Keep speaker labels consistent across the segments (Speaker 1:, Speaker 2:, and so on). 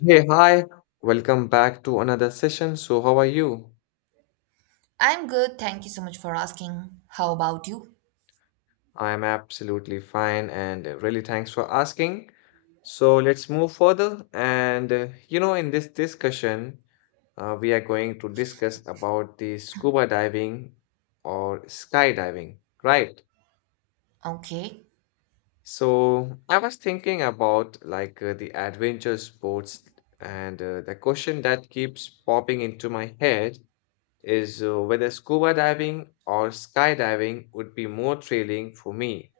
Speaker 1: Hey, hi. Welcome back to another session. So, how are you?
Speaker 2: I'm good. Thank you so much for asking. How about you?
Speaker 1: I am absolutely fine and really thanks for asking. So, let's move further. In this discussion, we are going to discuss about the scuba diving or skydiving, right?
Speaker 2: Okay,
Speaker 1: So, I was thinking about the adventure sports and the question that keeps popping into my head is whether scuba diving or skydiving would be more thrilling for me.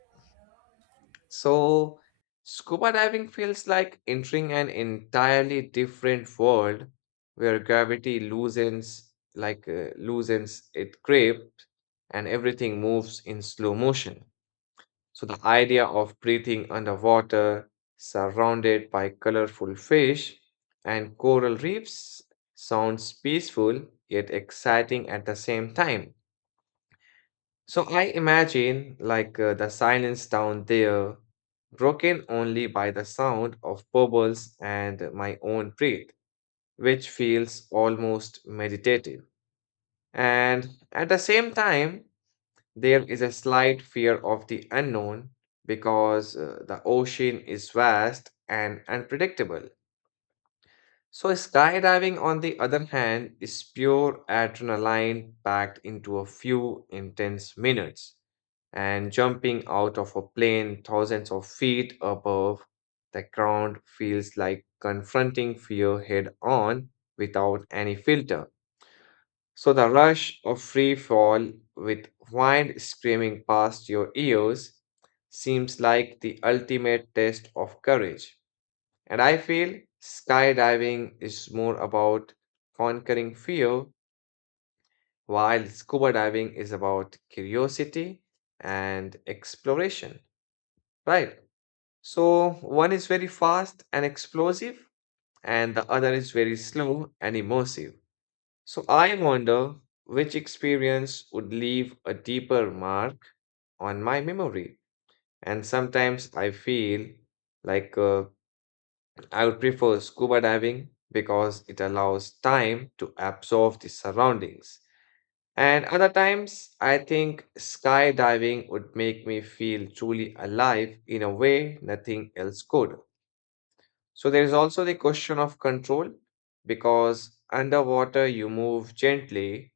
Speaker 1: So, scuba diving feels like entering an entirely different world where gravity loosens loosens its grip and everything moves in slow motion. So the idea of breathing underwater surrounded by colorful fish and coral reefs sounds peaceful yet exciting at the same time. So I imagine the silence down there, broken only by the sound of bubbles and my own breath, which feels almost meditative. And at the same time, there is a slight fear of the unknown because the ocean is vast and unpredictable. So, skydiving, on the other hand, is pure adrenaline packed into a few intense minutes. And jumping out of a plane thousands of feet above the ground feels like confronting fear head on without any filter. So, the rush of free fall with wind screaming past your ears seems like the ultimate test of courage. And I feel skydiving is more about conquering fear, while scuba diving is about curiosity and exploration, right? So one is very fast and explosive, and the other is very slow and immersive. So I wonder which experience would leave a deeper mark on my memory. And sometimes I feel like uh, I would prefer scuba diving because it allows time to absorb the surroundings. And other times, I think skydiving would make me feel truly alive in a way nothing else could. So, there is also the question of control because underwater you move gently,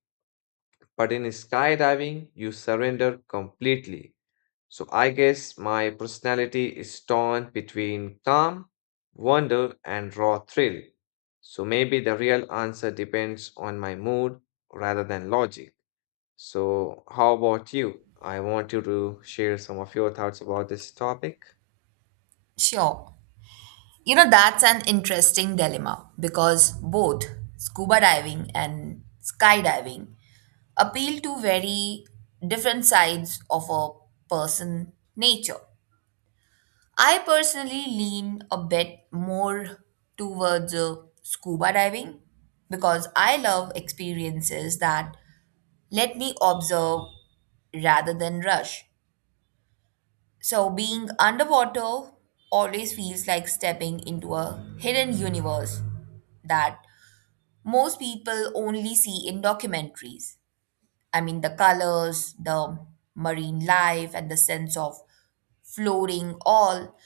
Speaker 1: but in skydiving you surrender completely. So I guess my personality is torn between calm, wonder, and raw thrill. So maybe the real answer depends on my mood rather than logic. So, how about you? I want you to share some of your thoughts about this topic.
Speaker 2: sure. You know, that's an interesting dilemma because both scuba diving and skydiving appeal to very different sides of a person nature. I personally lean a bit more towards scuba diving because I love experiences that let me observe rather than rush. So, being underwater always feels like stepping into a hidden universe that most people only see in documentaries. I mean, the colors, the marine life, and the sense of floating, all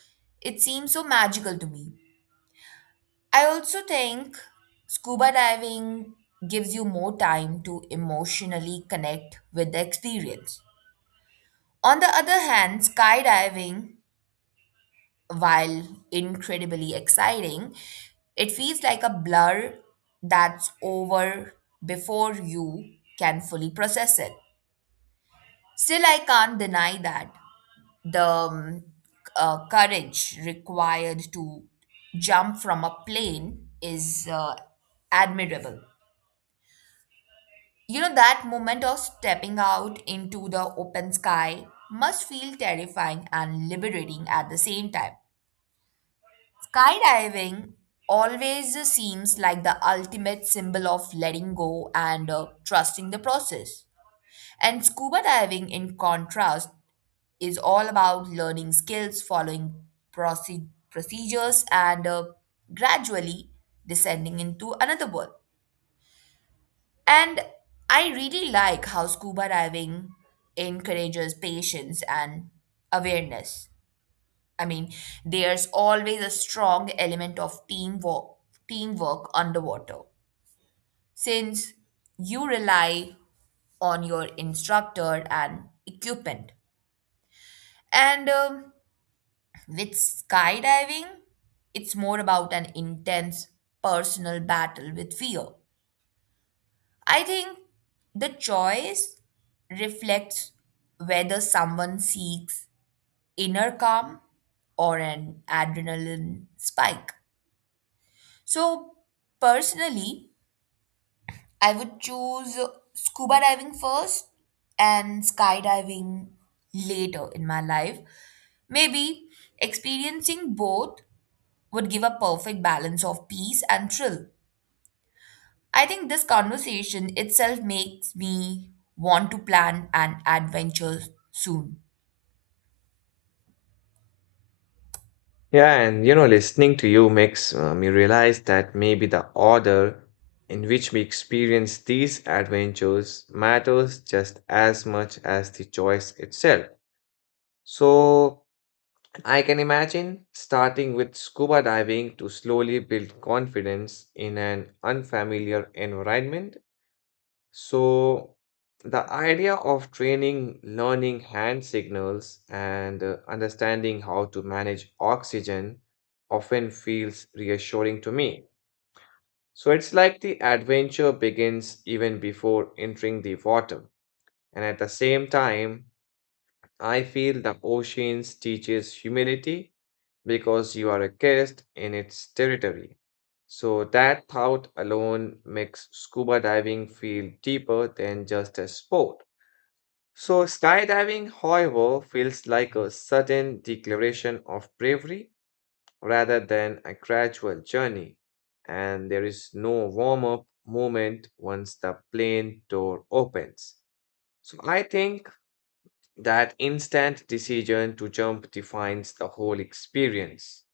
Speaker 2: it seems so magical to me. I also think scuba diving gives you more time to emotionally connect with the experience. On the other hand, skydiving while incredibly exciting, it feels like a blur that's over before you can fully process it. Still, I can't deny that the courage required to jump from a plane is admirable. You know, that moment of stepping out into the open sky must feel terrifying and liberating at the same time. Skydiving always seems like the ultimate symbol of letting go and trusting the process. And scuba diving, in contrast, is all about learning skills, following procedures, and gradually descending into another world. And I really like how scuba diving encourages patience and awareness. I mean, there's always a strong element of teamwork underwater, since you rely on your instructor and equipment. And with skydiving, it's more about an intense personal battle with fear. I think the choice reflects whether someone seeks inner calm or an adrenaline spike. So, personally, I would choose scuba diving first and skydiving later in my life. Maybe experiencing both would give a perfect balance of peace and thrill. I think this conversation itself makes me want to plan an adventure soon.
Speaker 1: Yeah, and you know, listening to you makes me realize that maybe the order in which we experience these adventures matters just as much as the choice itself. So, I can imagine starting with scuba diving to slowly build confidence in an unfamiliar environment. So, the idea of training, learning hand signals, and understanding how to manage oxygen often feels reassuring to me. So, it's like the adventure begins even before entering the water. And at the same time, I feel the oceans teaches humility because you are a guest in its territory. So that thought alone makes scuba diving feel deeper than just a sport. So skydiving, however, feels like a sudden declaration of bravery rather than a gradual journey. And there is no warm up moment once the plane door opens. So I think that instant decision to jump defines the whole experience.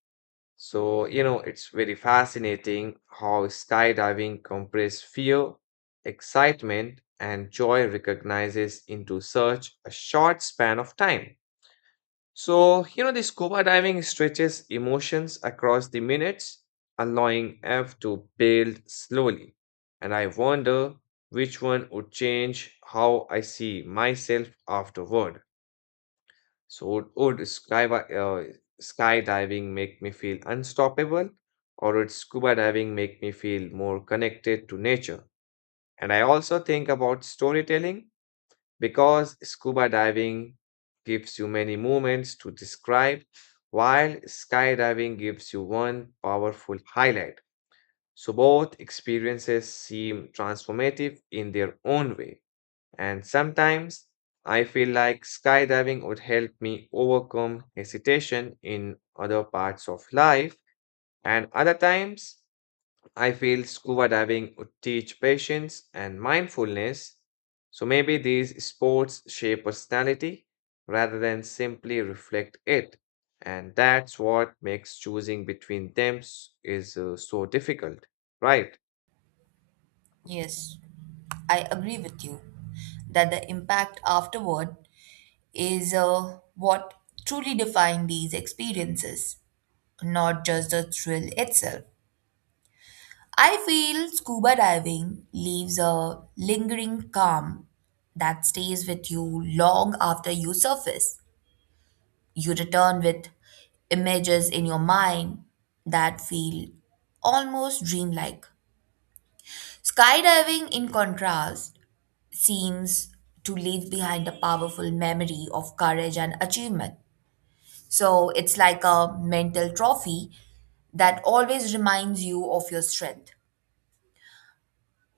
Speaker 1: So, you know, it's very fascinating how skydiving compresses fear, excitement, and joy recognizes into such a short span of time. So, you know, the scuba diving stretches emotions across the minutes, allowing F to build slowly. And I wonder which one would change how I see myself afterward. So would skydiving make me feel unstoppable, or would scuba diving make me feel more connected to nature? And I also think about storytelling because scuba diving gives you many moments to describe, while skydiving gives you one powerful highlight. So both experiences seem transformative in their own way. And sometimes I feel like skydiving would help me overcome hesitation in other parts of life. And other times I feel scuba diving would teach patience and mindfulness. So maybe these sports shape personality rather than simply reflect it. And that's what makes choosing between them s- is so difficult, right?
Speaker 2: Yes, I agree with you that the impact afterward is what truly define these experiences, not just the thrill itself. I feel scuba diving leaves a lingering calm that stays with you long after you surface. You return with images in your mind that feel almost dreamlike. Skydiving, in contrast, seems to leave behind a powerful memory of courage and achievement. So it's like a mental trophy that always reminds you of your strength.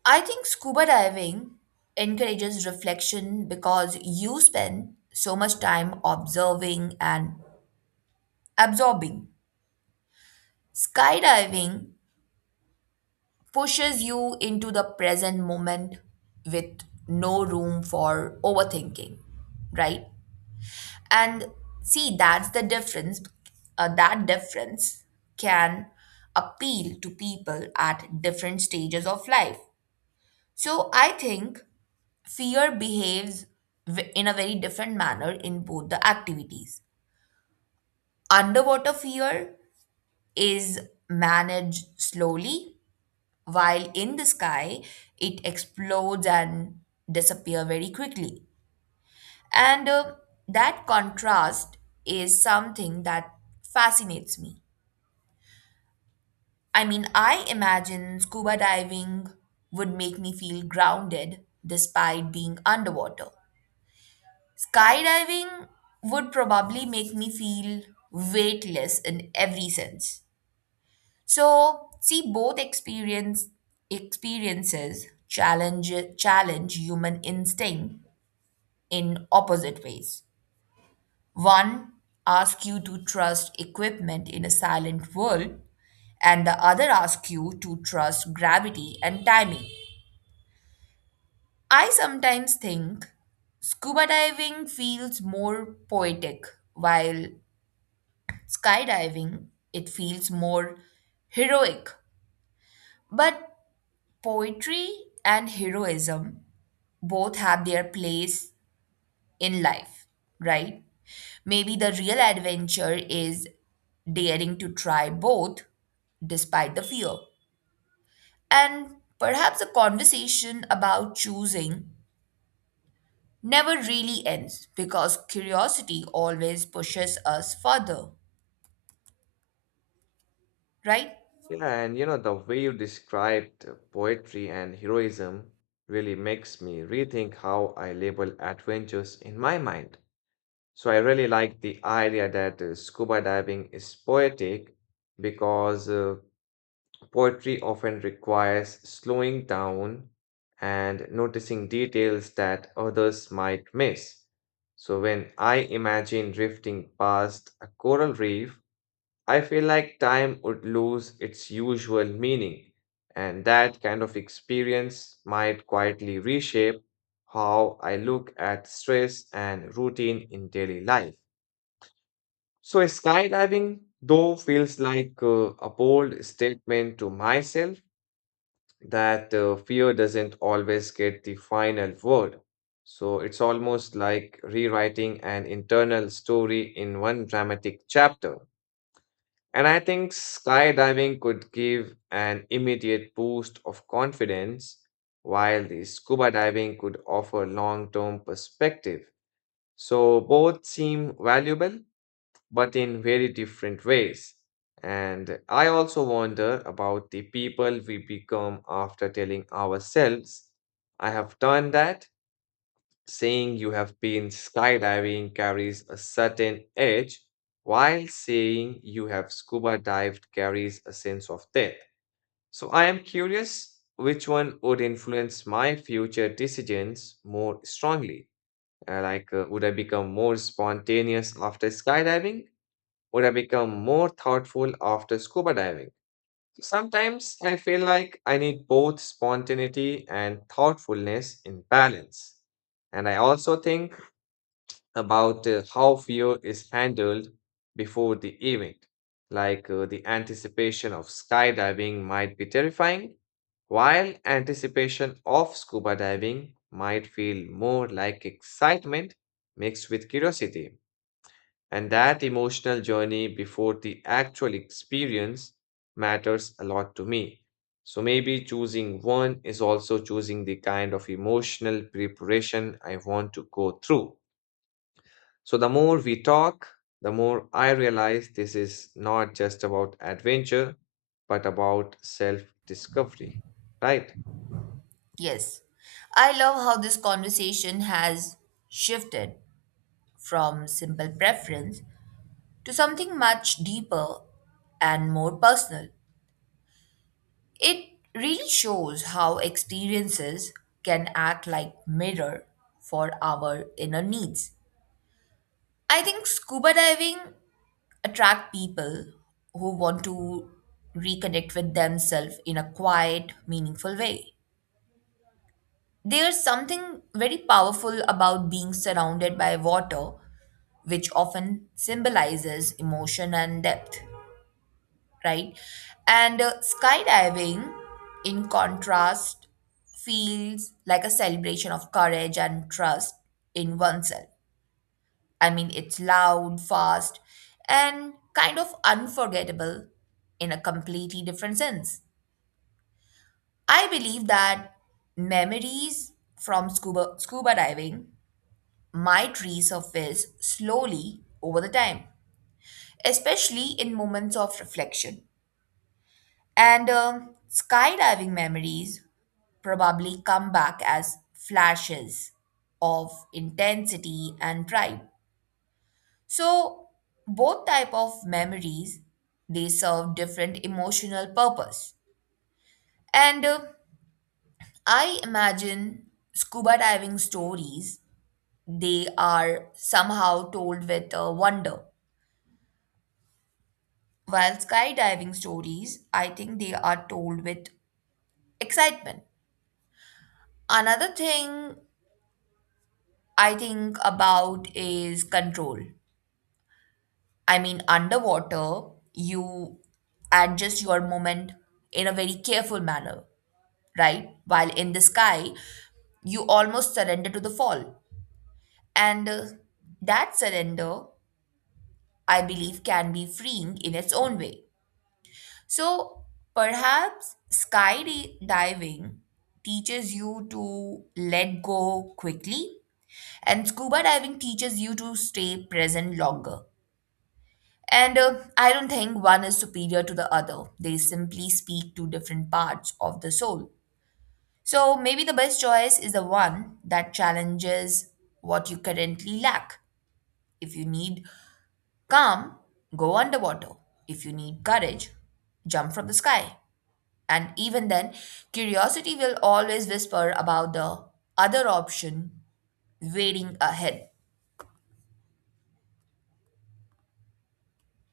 Speaker 2: I think scuba diving encourages reflection because you spend so much time observing and absorbing. Skydiving pushes you into the present moment with no room for overthinking, right? And see, that's the difference. That difference can appeal to people at different stages of life. So I think fear behaves in a very different manner in both the activities. Underwater fear is managed slowly, while in the sky, it explodes and disappear very quickly. And that contrast is something that fascinates me. I mean, I imagine scuba diving would make me feel grounded despite being underwater. Skydiving would probably make me feel weightless in every sense. So, see, both experiences challenge human instinct in opposite ways. One asks you to trust equipment in a silent world and the other asks you to trust gravity and timing. I sometimes think scuba diving feels more poetic while skydiving, it feels more heroic. But poetry and heroism both have their place in life, right? Maybe the real adventure is daring to try both despite the fear. And perhaps the conversation about choosing never really ends because curiosity always pushes us further, right?
Speaker 1: Yeah, and you know, the way you described poetry and heroism really makes me rethink how I label adventures in my mind. So I really like the idea that scuba diving is poetic because poetry often requires slowing down and noticing details that others might miss. So when I imagine drifting past a coral reef, I feel like time would lose its usual meaning, and that kind of experience might quietly reshape how I look at stress and routine in daily life. So, skydiving, though, feels like a bold statement to myself that fear doesn't always get the final word. So, it's almost like rewriting an internal story in one dramatic chapter. And I think skydiving could give an immediate boost of confidence, while the scuba diving could offer long-term perspective. So both seem valuable, but in very different ways. And I also wonder about the people we become after telling ourselves, I have done that. Saying you have been skydiving carries a certain edge, while saying you have scuba dived carries a sense of depth. So I am curious which one would influence my future decisions more strongly. Would I become more spontaneous after skydiving? Would I become more thoughtful after scuba diving? Sometimes I feel like I need both spontaneity and thoughtfulness in balance. And I also think about how fear is handled before the event. The anticipation of skydiving might be terrifying, while anticipation of scuba diving might feel more like excitement mixed with curiosity. And that emotional journey before the actual experience matters a lot to me. So maybe choosing one is also choosing the kind of emotional preparation I want to go through. So, the more we talk, the more I realize this is not just about adventure, but about self discovery, right?
Speaker 2: Yes, I love how this conversation has shifted from simple preference to something much deeper and more personal. It really shows how experiences can act like mirror for our inner needs. I think scuba diving attract people who want to reconnect with themselves in a quiet, meaningful way. There's something very powerful about being surrounded by water, which often symbolizes emotion and depth, right? And skydiving, in contrast, feels like a celebration of courage and trust in oneself. I mean, it's loud, fast, and kind of unforgettable in a completely different sense. I believe that memories from scuba diving might resurface slowly over the time, especially in moments of reflection. And skydiving memories probably come back as flashes of intensity and pride. So both type of memories, they serve different emotional purpose. And I imagine scuba diving stories, they are somehow told with wonder, while skydiving stories I think they are told with excitement. Another thing I think about is control. I mean, underwater, you adjust your movement in a very careful manner, right? While in the sky, you almost surrender to the fall. And that surrender, I believe, can be freeing in its own way. So perhaps skydiving teaches you to let go quickly, and scuba diving teaches you to stay present longer. And I don't think one is superior to the other. They simply speak to different parts of the soul. So maybe the best choice is the one that challenges what you currently lack. If you need calm, go underwater. If you need courage, jump from the sky. And even then, curiosity will always whisper about the other option waiting ahead.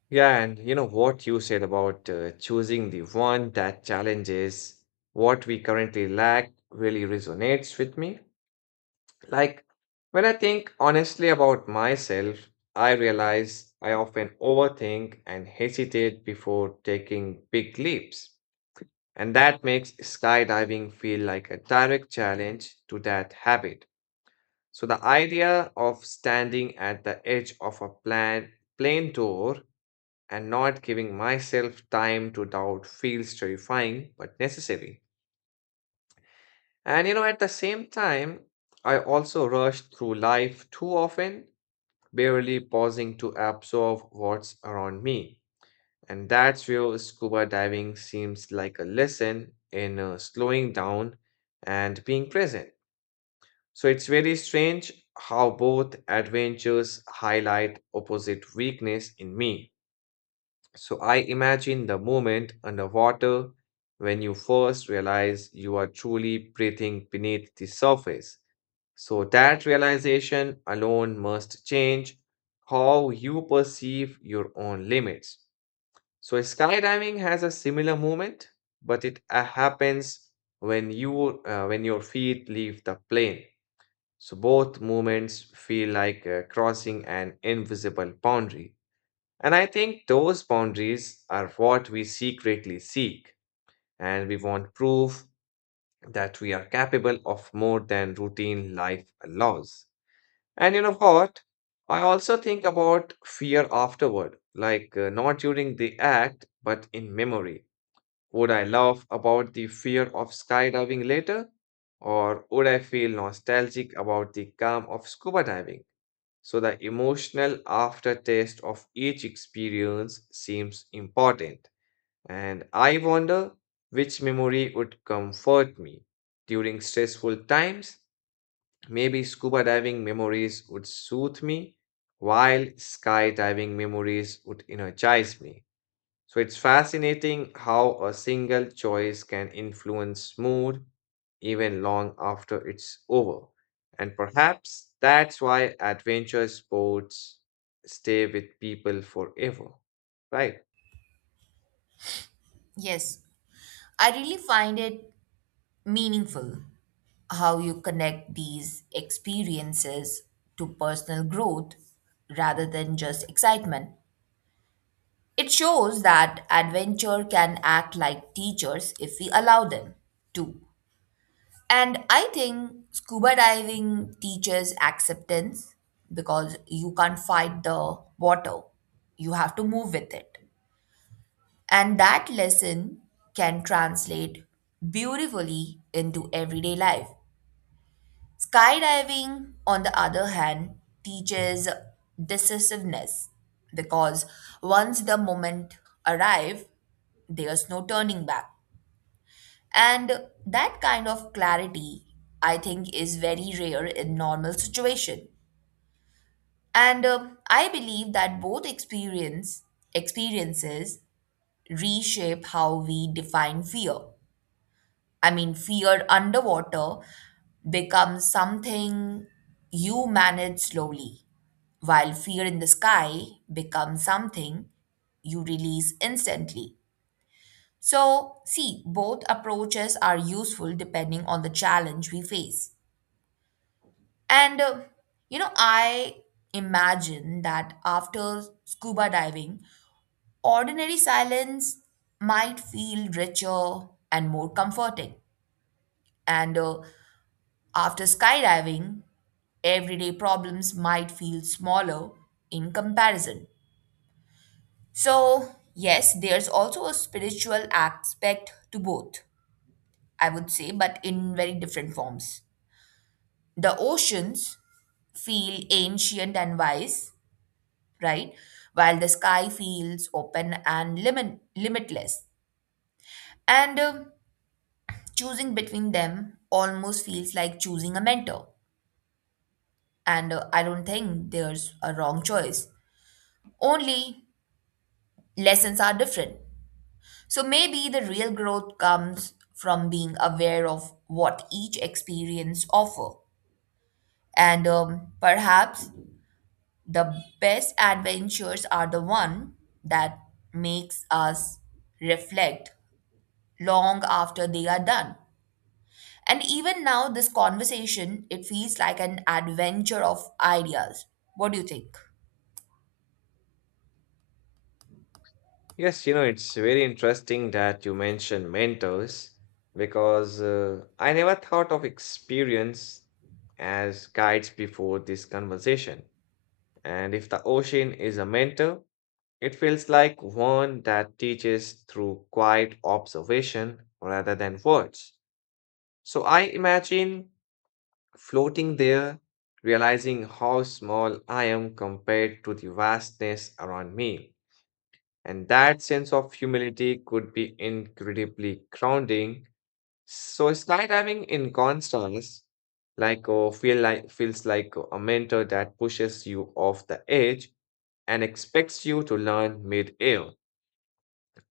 Speaker 1: Yeah, and you know what you said about choosing the one that challenges what we currently lack really resonates with me. Like, when I think honestly about myself, I realize I often overthink and hesitate before taking big leaps. And that makes skydiving feel like a direct challenge to that habit. So the idea of standing at the edge of a plane door and not giving myself time to doubt feels terrifying but necessary. And you know, at the same time, I also rush through life too often, barely pausing to absorb what's around me. And that's where scuba diving seems like a lesson in slowing down and being present. So it's very strange how both adventures highlight opposite weakness in me. So I imagine the moment underwater when you first realize you are truly breathing beneath the surface. So that realization alone must change how you perceive your own limits. So skydiving has a similar movement, but it happens when your feet leave the plane. So both movements feel like crossing an invisible boundary. And I think those boundaries are what we secretly seek, and we want proof that we are capable of more than routine life allows. And you know what? I also think about fear afterward, not during the act, but in memory would I laugh about the fear of skydiving later? Or would I feel nostalgic about the calm of scuba diving? So, the emotional aftertaste of each experience seems important. And I wonder which memory would comfort me during stressful times. Maybe scuba diving memories would soothe me, while skydiving memories would energize me. So it's fascinating how a single choice can influence mood even long after it's over. And perhaps that's why adventure sports stay with people forever. Right.
Speaker 2: Yes, I really find it meaningful how you connect these experiences to personal growth rather than just excitement. It shows that adventure can act like teachers if we allow them to. And I think scuba diving teaches acceptance because you can't fight the water, you have to move with it. And that lesson can translate beautifully into everyday life. Skydiving, on the other hand, teaches decisiveness because once the moment arrives, there's no turning back. And that kind of clarity, I think, is very rare in normal situation. And I believe that both experiences reshape how we define fear. I mean, fear underwater becomes something you manage slowly, while fear in the sky becomes something you release instantly. So, see, both approaches are useful depending on the challenge we face. And, uh, you know, I imagine that after scuba diving, ordinary silence might feel richer and more comforting. And after skydiving, everyday problems might feel smaller in comparison. So, yes, there's also a spiritual aspect to both, I would say, but in very different forms. The oceans feel ancient and wise, right? While the sky feels open and limitless. And choosing between them almost feels like choosing a mentor. And I don't think there's a wrong choice. Only lessons are different. So maybe the real growth comes from being aware of what each experience offer. And perhaps the best adventures are the one that makes us reflect long after they are done. And even now this conversation it feels like an adventure of ideas. What do you think?
Speaker 1: Yes, you know, it's very interesting that you mentioned mentors because I never thought of experience as guides before this conversation. And if the ocean is a mentor, it feels like one that teaches through quiet observation rather than words. So I imagine floating there, realizing how small I am compared to the vastness around me. And that sense of humility could be incredibly grounding. So skydiving in contrast, feels like a mentor that pushes you off the edge and expects you to learn mid-air.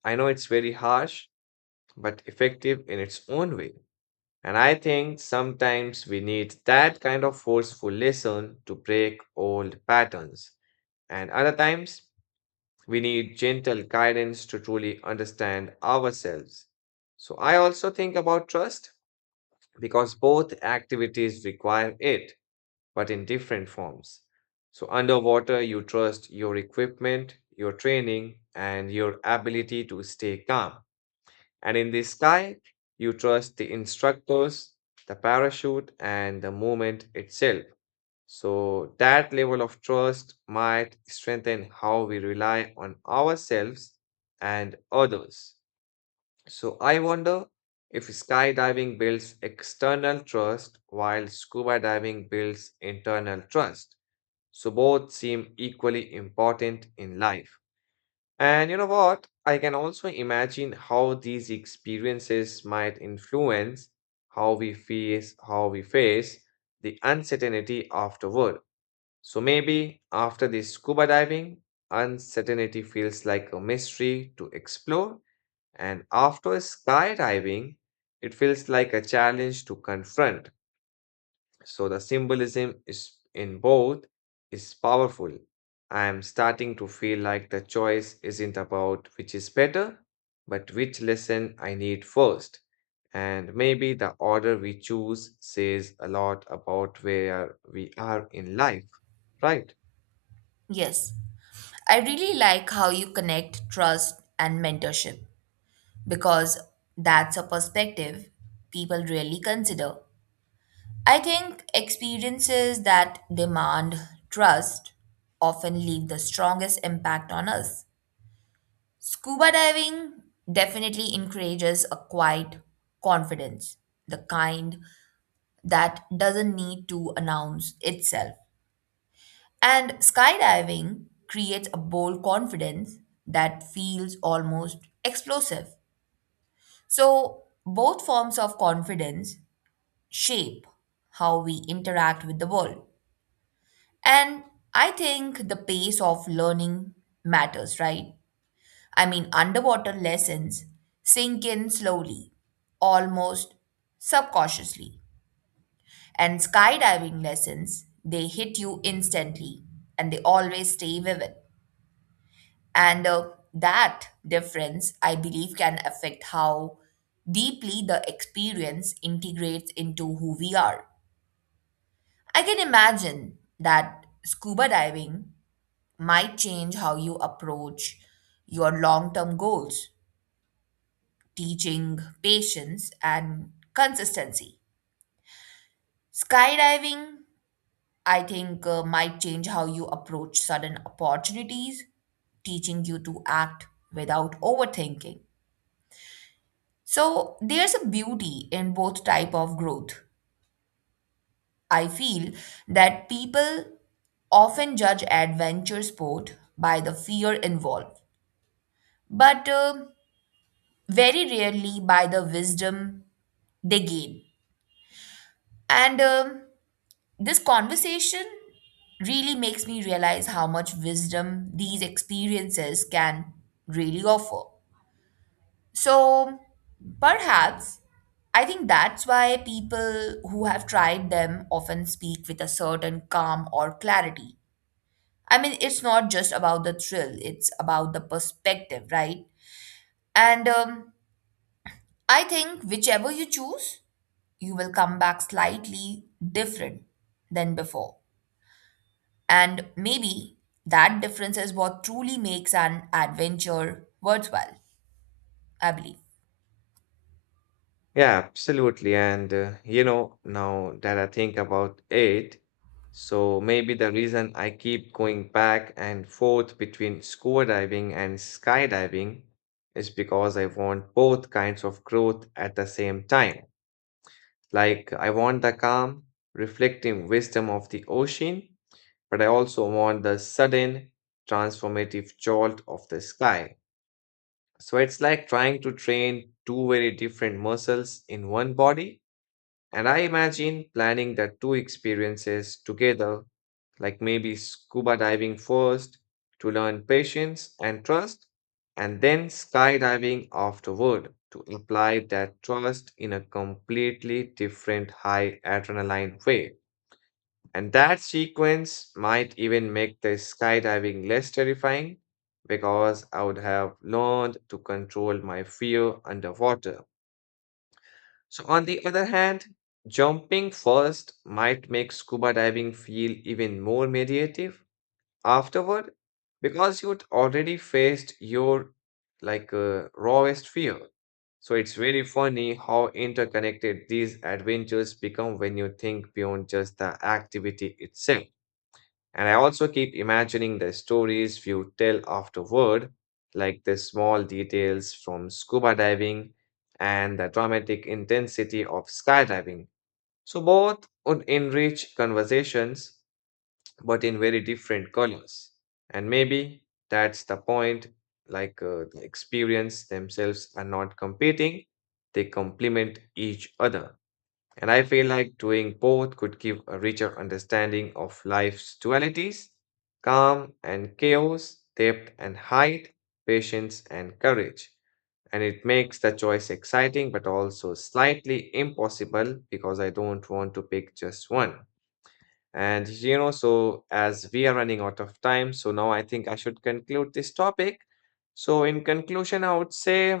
Speaker 1: I know it's very harsh, but effective in its own way. And I think sometimes we need that kind of forceful lesson to break old patterns. And other times, we need gentle guidance to truly understand ourselves. So I also think about trust because both activities require it, but in different forms. So underwater, you trust your equipment, your training, and your ability to stay calm. And in the sky, you trust the instructors, the parachute, and the movement itself. So, that level of trust might strengthen how we rely on ourselves and others. So, I wonder if skydiving builds external trust while scuba diving builds internal trust. So, both seem equally important in life. And you know what? I can also imagine how these experiences might influence how we face the uncertainty afterward. So maybe after the scuba diving, uncertainty feels like a mystery to explore, and after skydiving, it feels like a challenge to confront. So the symbolism is in both is powerful. I am starting to feel like the choice isn't about which is better, but which lesson I need first. And maybe the order we choose says a lot about where we are in life, right?
Speaker 2: Yes. I really like how you connect trust and mentorship because that's a perspective people really consider. I think experiences that demand trust often leave the strongest impact on us. Scuba diving definitely encourages a quiet confidence, the kind that doesn't need to announce itself. And skydiving creates a bold confidence that feels almost explosive. So, both forms of confidence shape how we interact with the world. And I think the pace of learning matters, right? I mean, underwater lessons sink in slowly, almost subconsciously. And skydiving lessons, they hit you instantly and they always stay vivid. And that difference, I believe, can affect how deeply the experience integrates into who we are. I can imagine that scuba diving might change how you approach your long term goals, teaching patience and consistency. Skydiving, I think, might change how you approach sudden opportunities, teaching you to act without overthinking. So there's a beauty in both type of growth. I feel that people often judge adventure sport by the fear involved, but very rarely by the wisdom they gain. And this conversation really makes me realize how much wisdom these experiences can really offer. So perhaps I think that's why people who have tried them often speak with a certain calm or clarity. I mean, it's not just about the thrill, it's about the perspective, right? And I think whichever you choose, you will come back slightly different than before. And maybe that difference is what truly makes an adventure worthwhile, I believe.
Speaker 1: Yeah, absolutely. And you know, now that I think about it, so maybe the reason I keep going back and forth between scuba diving and skydiving is because I want both kinds of growth at the same time. Like, I want the calm, reflective wisdom of the ocean, but I also want the sudden, transformative jolt of the sky. So it's like trying to train two very different muscles in one body and I imagine planning the two experiences together, like maybe scuba diving first to learn patience and trust, and then skydiving afterward to apply that trust in a completely different high adrenaline way. And that sequence might even make the skydiving less terrifying because I would have learned to control my fear underwater. So, on the other hand, jumping first might make scuba diving feel even more meditative afterward because you'd already faced your rawest fear. So, it's very funny how interconnected these adventures become when you think beyond just the activity itself. And I also keep imagining the stories you tell afterward, like the small details from scuba diving and the dramatic intensity of skydiving. So both would enrich conversations, but in very different colors. And maybe that's the point, the experience themselves are not competing, they complement each other. And I feel like doing both could give a richer understanding of life's dualities calm and chaos, depth and height, patience and courage. And it makes the choice exciting but also slightly impossible because I don't want to pick just one. And you know, so as we are running out of time, so now I think I should conclude this topic. So, in conclusion, I would say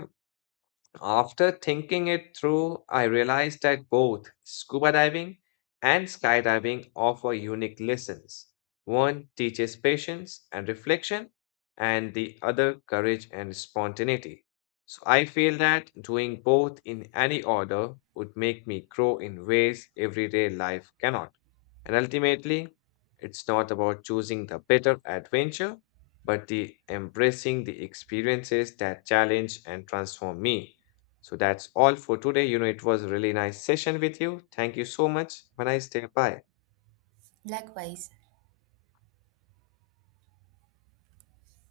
Speaker 1: after thinking it through, I realized that both scuba diving and skydiving offer unique lessons. One teaches patience and reflection, and the other courage and spontaneity. So I feel that doing both in any order would make me grow in ways everyday life cannot. And ultimately, it's not about choosing the better adventure, but the embracing the experiences that challenge and transform me. So that's all for today. You know, it was a really nice session with you. Thank you so much. Have a nice day. Bye.
Speaker 2: Likewise,